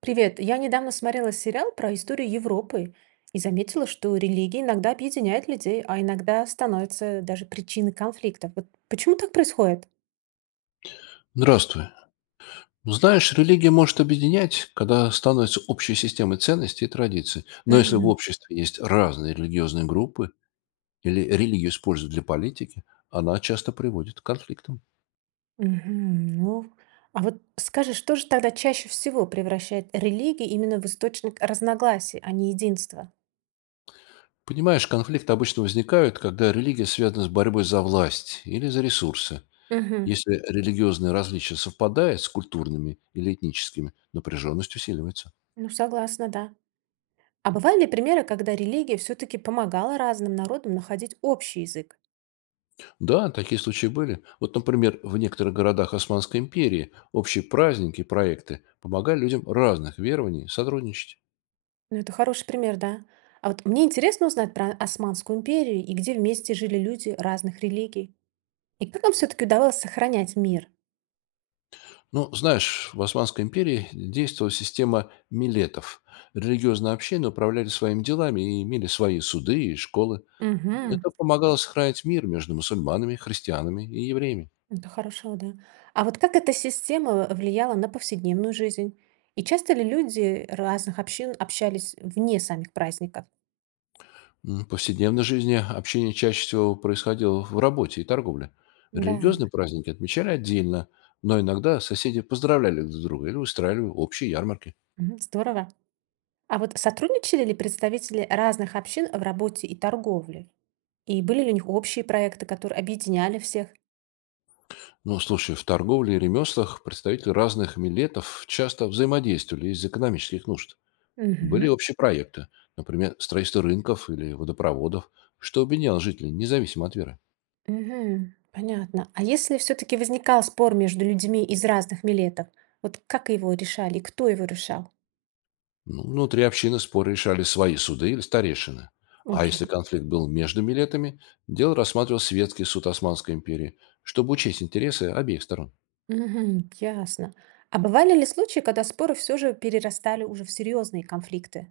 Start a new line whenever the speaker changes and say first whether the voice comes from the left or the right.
right: Привет, я недавно смотрела сериал про историю Европы и заметила, что религия иногда объединяет людей, а иногда становится даже причиной конфликтов. Вот почему так происходит?
left: Здравствуй. Знаешь, религия может объединять, когда становится общей системой ценностей и традиций. Но если в
right: Мгм.
left: обществе есть разные религиозные группы или религию используют для политики, она часто приводит к конфликтам.
right: Мгм. Ну, а вот скажи, что же тогда чаще всего превращает религию именно в источник разногласий, а не единства?
left: Понимаешь, конфликты обычно возникают, когда религия связана с борьбой за власть или за ресурсы.
right: Мгм.
left: Если религиозные различия совпадают с культурными или этническими, напряженность усиливается.
right: Ну, согласна, да. А бывали ли примеры, когда религия все-таки помогала разным народам находить общий язык?
left: Да, такие случаи были. Вот, например, в некоторых городах Османской империи общие праздники и проекты помогали людям разных верований сотрудничать.
right: Ну, это хороший пример, да. А вот мне интересно узнать про Османскую империю и где вместе жили люди разных религий. И как им все-таки удавалось сохранять мир?
left: Ну, знаешь, в Османской империи действовала система милетов. Религиозные общины управляли своими делами и имели свои суды и школы.
right: Угу,
left: Это помогало сохранить мир между мусульманами, христианами и евреями.
right: это хорошо, да. А вот как эта система влияла на повседневную жизнь? И часто ли люди разных общин общались вне самих праздников?
left: В повседневной жизни общение чаще всего происходило в работе и торговле.
right: Да,
left: Религиозные праздники отмечали отдельно, но иногда соседи поздравляли друг друга или устраивали общие ярмарки.
right: мгм, здорово. А вот сотрудничали ли представители разных общин в работе и торговле? И были ли у них общие проекты, которые объединяли всех?
left: Ну, слушай, в торговле и ремеслах представители разных милетов часто взаимодействовали из экономических нужд. Были
right: Мгм.
left: общие проекты, например, строительство рынков или водопроводов, что объединяло жителей независимо от веры.
right: Мгм. Понятно. А если все-таки возникал спор между людьми из разных милетов, вот как его решали и кто его решал?
left: Ну, внутри общины споры решали свои суды или старейшины. А
right: Окей.
left: если конфликт был между милетами, дело рассматривал светский суд Османской империи, чтобы учесть интересы обеих сторон.
right: Мгм. Ясно. А бывали ли случаи, когда споры все же перерастали уже в серьезные конфликты?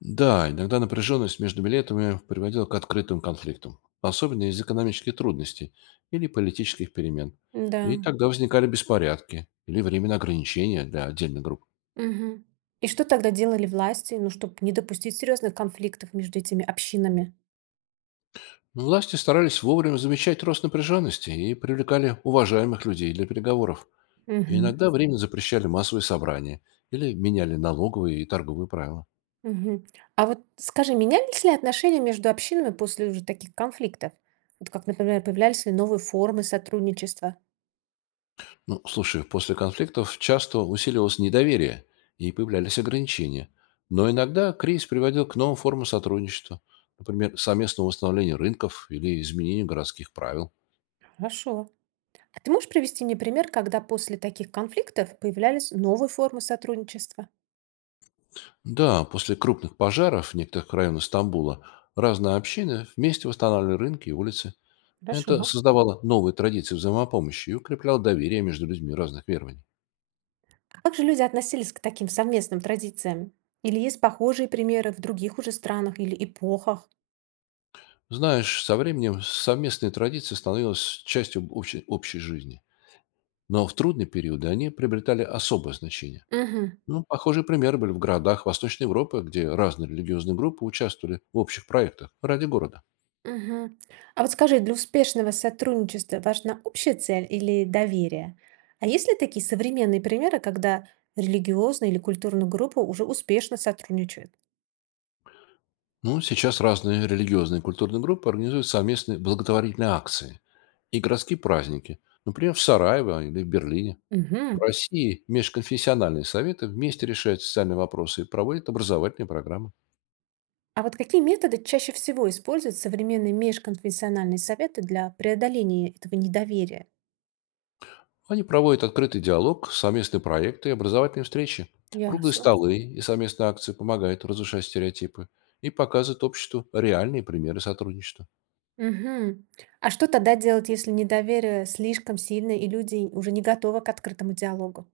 left: Да, иногда напряженность между милетами приводила к открытым конфликтам, особенно из экономических трудностей или политических перемен.
right: Да.
left: И тогда возникали беспорядки или временные ограничения для отдельных групп.
right: Мгм. И что тогда делали власти, ну, чтобы не допустить серьезных конфликтов между этими общинами?
left: Власти старались вовремя замечать рост напряженности и привлекали уважаемых людей для переговоров. И
right: Мгм.
left: иногда временно запрещали массовые собрания или меняли налоговые и торговые правила.
right: Мгм. А вот скажи, менялись ли отношения между общинами после уже таких конфликтов? Вот как, например, появлялись ли новые формы сотрудничества?
left: Ну, слушай, после конфликтов часто усиливалось недоверие и появлялись ограничения. Но иногда кризис приводил к новым формам сотрудничества, например, совместному восстановлению рынков или изменению городских правил.
right: Хорошо. А ты можешь привести мне пример, когда после таких конфликтов появлялись новые формы сотрудничества?
left: Да, после крупных пожаров в некоторых районах Стамбула разные общины вместе восстанавливали рынки и улицы.
right: Хорошо.
left: Это создавало новые традиции взаимопомощи и укрепляло доверие между людьми разных верований.
right: Как же люди относились к таким совместным традициям? Или есть похожие примеры в других уже странах или эпохах?
left: Знаешь, со временем совместные традиции становились частью общей жизни. Но в трудные периоды они приобретали особое значение.
right: Угу.
left: Ну, похожие примеры были в городах Восточной Европы, где разные религиозные группы участвовали в общих проектах ради города.
right: Угу. А вот скажи, для успешного сотрудничества важна общая цель или доверие? А есть ли такие современные примеры, когда религиозные или культурные группы уже успешно сотрудничают?
left: Ну, сейчас разные религиозные и культурные группы организуют совместные благотворительные акции и городские праздники, например, в Сараево или в Берлине. В
right: Угу.
left: России межконфессиональные советы вместе решают социальные вопросы и проводят образовательные программы.
right: А вот какие методы чаще всего используют современные межконфессиональные советы для преодоления этого недоверия?
left: Они проводят открытый диалог, совместные проекты и образовательные встречи. Круглые
right: Ясно.
left: столы и совместные акции помогают разрушать стереотипы и показывают обществу реальные примеры сотрудничества.
right: Мгм. А что тогда делать, если недоверие слишком сильное и люди уже не готовы к открытому диалогу?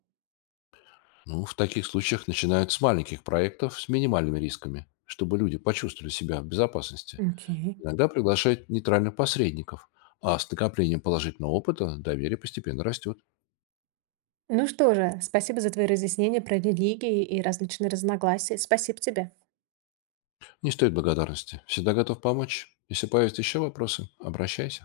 left: Ну, в таких случаях начинают с маленьких проектов с минимальными рисками, чтобы люди почувствовали себя в безопасности.
right: Окей.
left: Иногда приглашают нейтральных посредников, а с накоплением положительного опыта доверие постепенно растет.
right: Ну что же, спасибо за твои разъяснения про религии и различные разногласия. Спасибо тебе.
left: Не стоит благодарности. Всегда готов помочь. Если появятся еще вопросы, обращайся.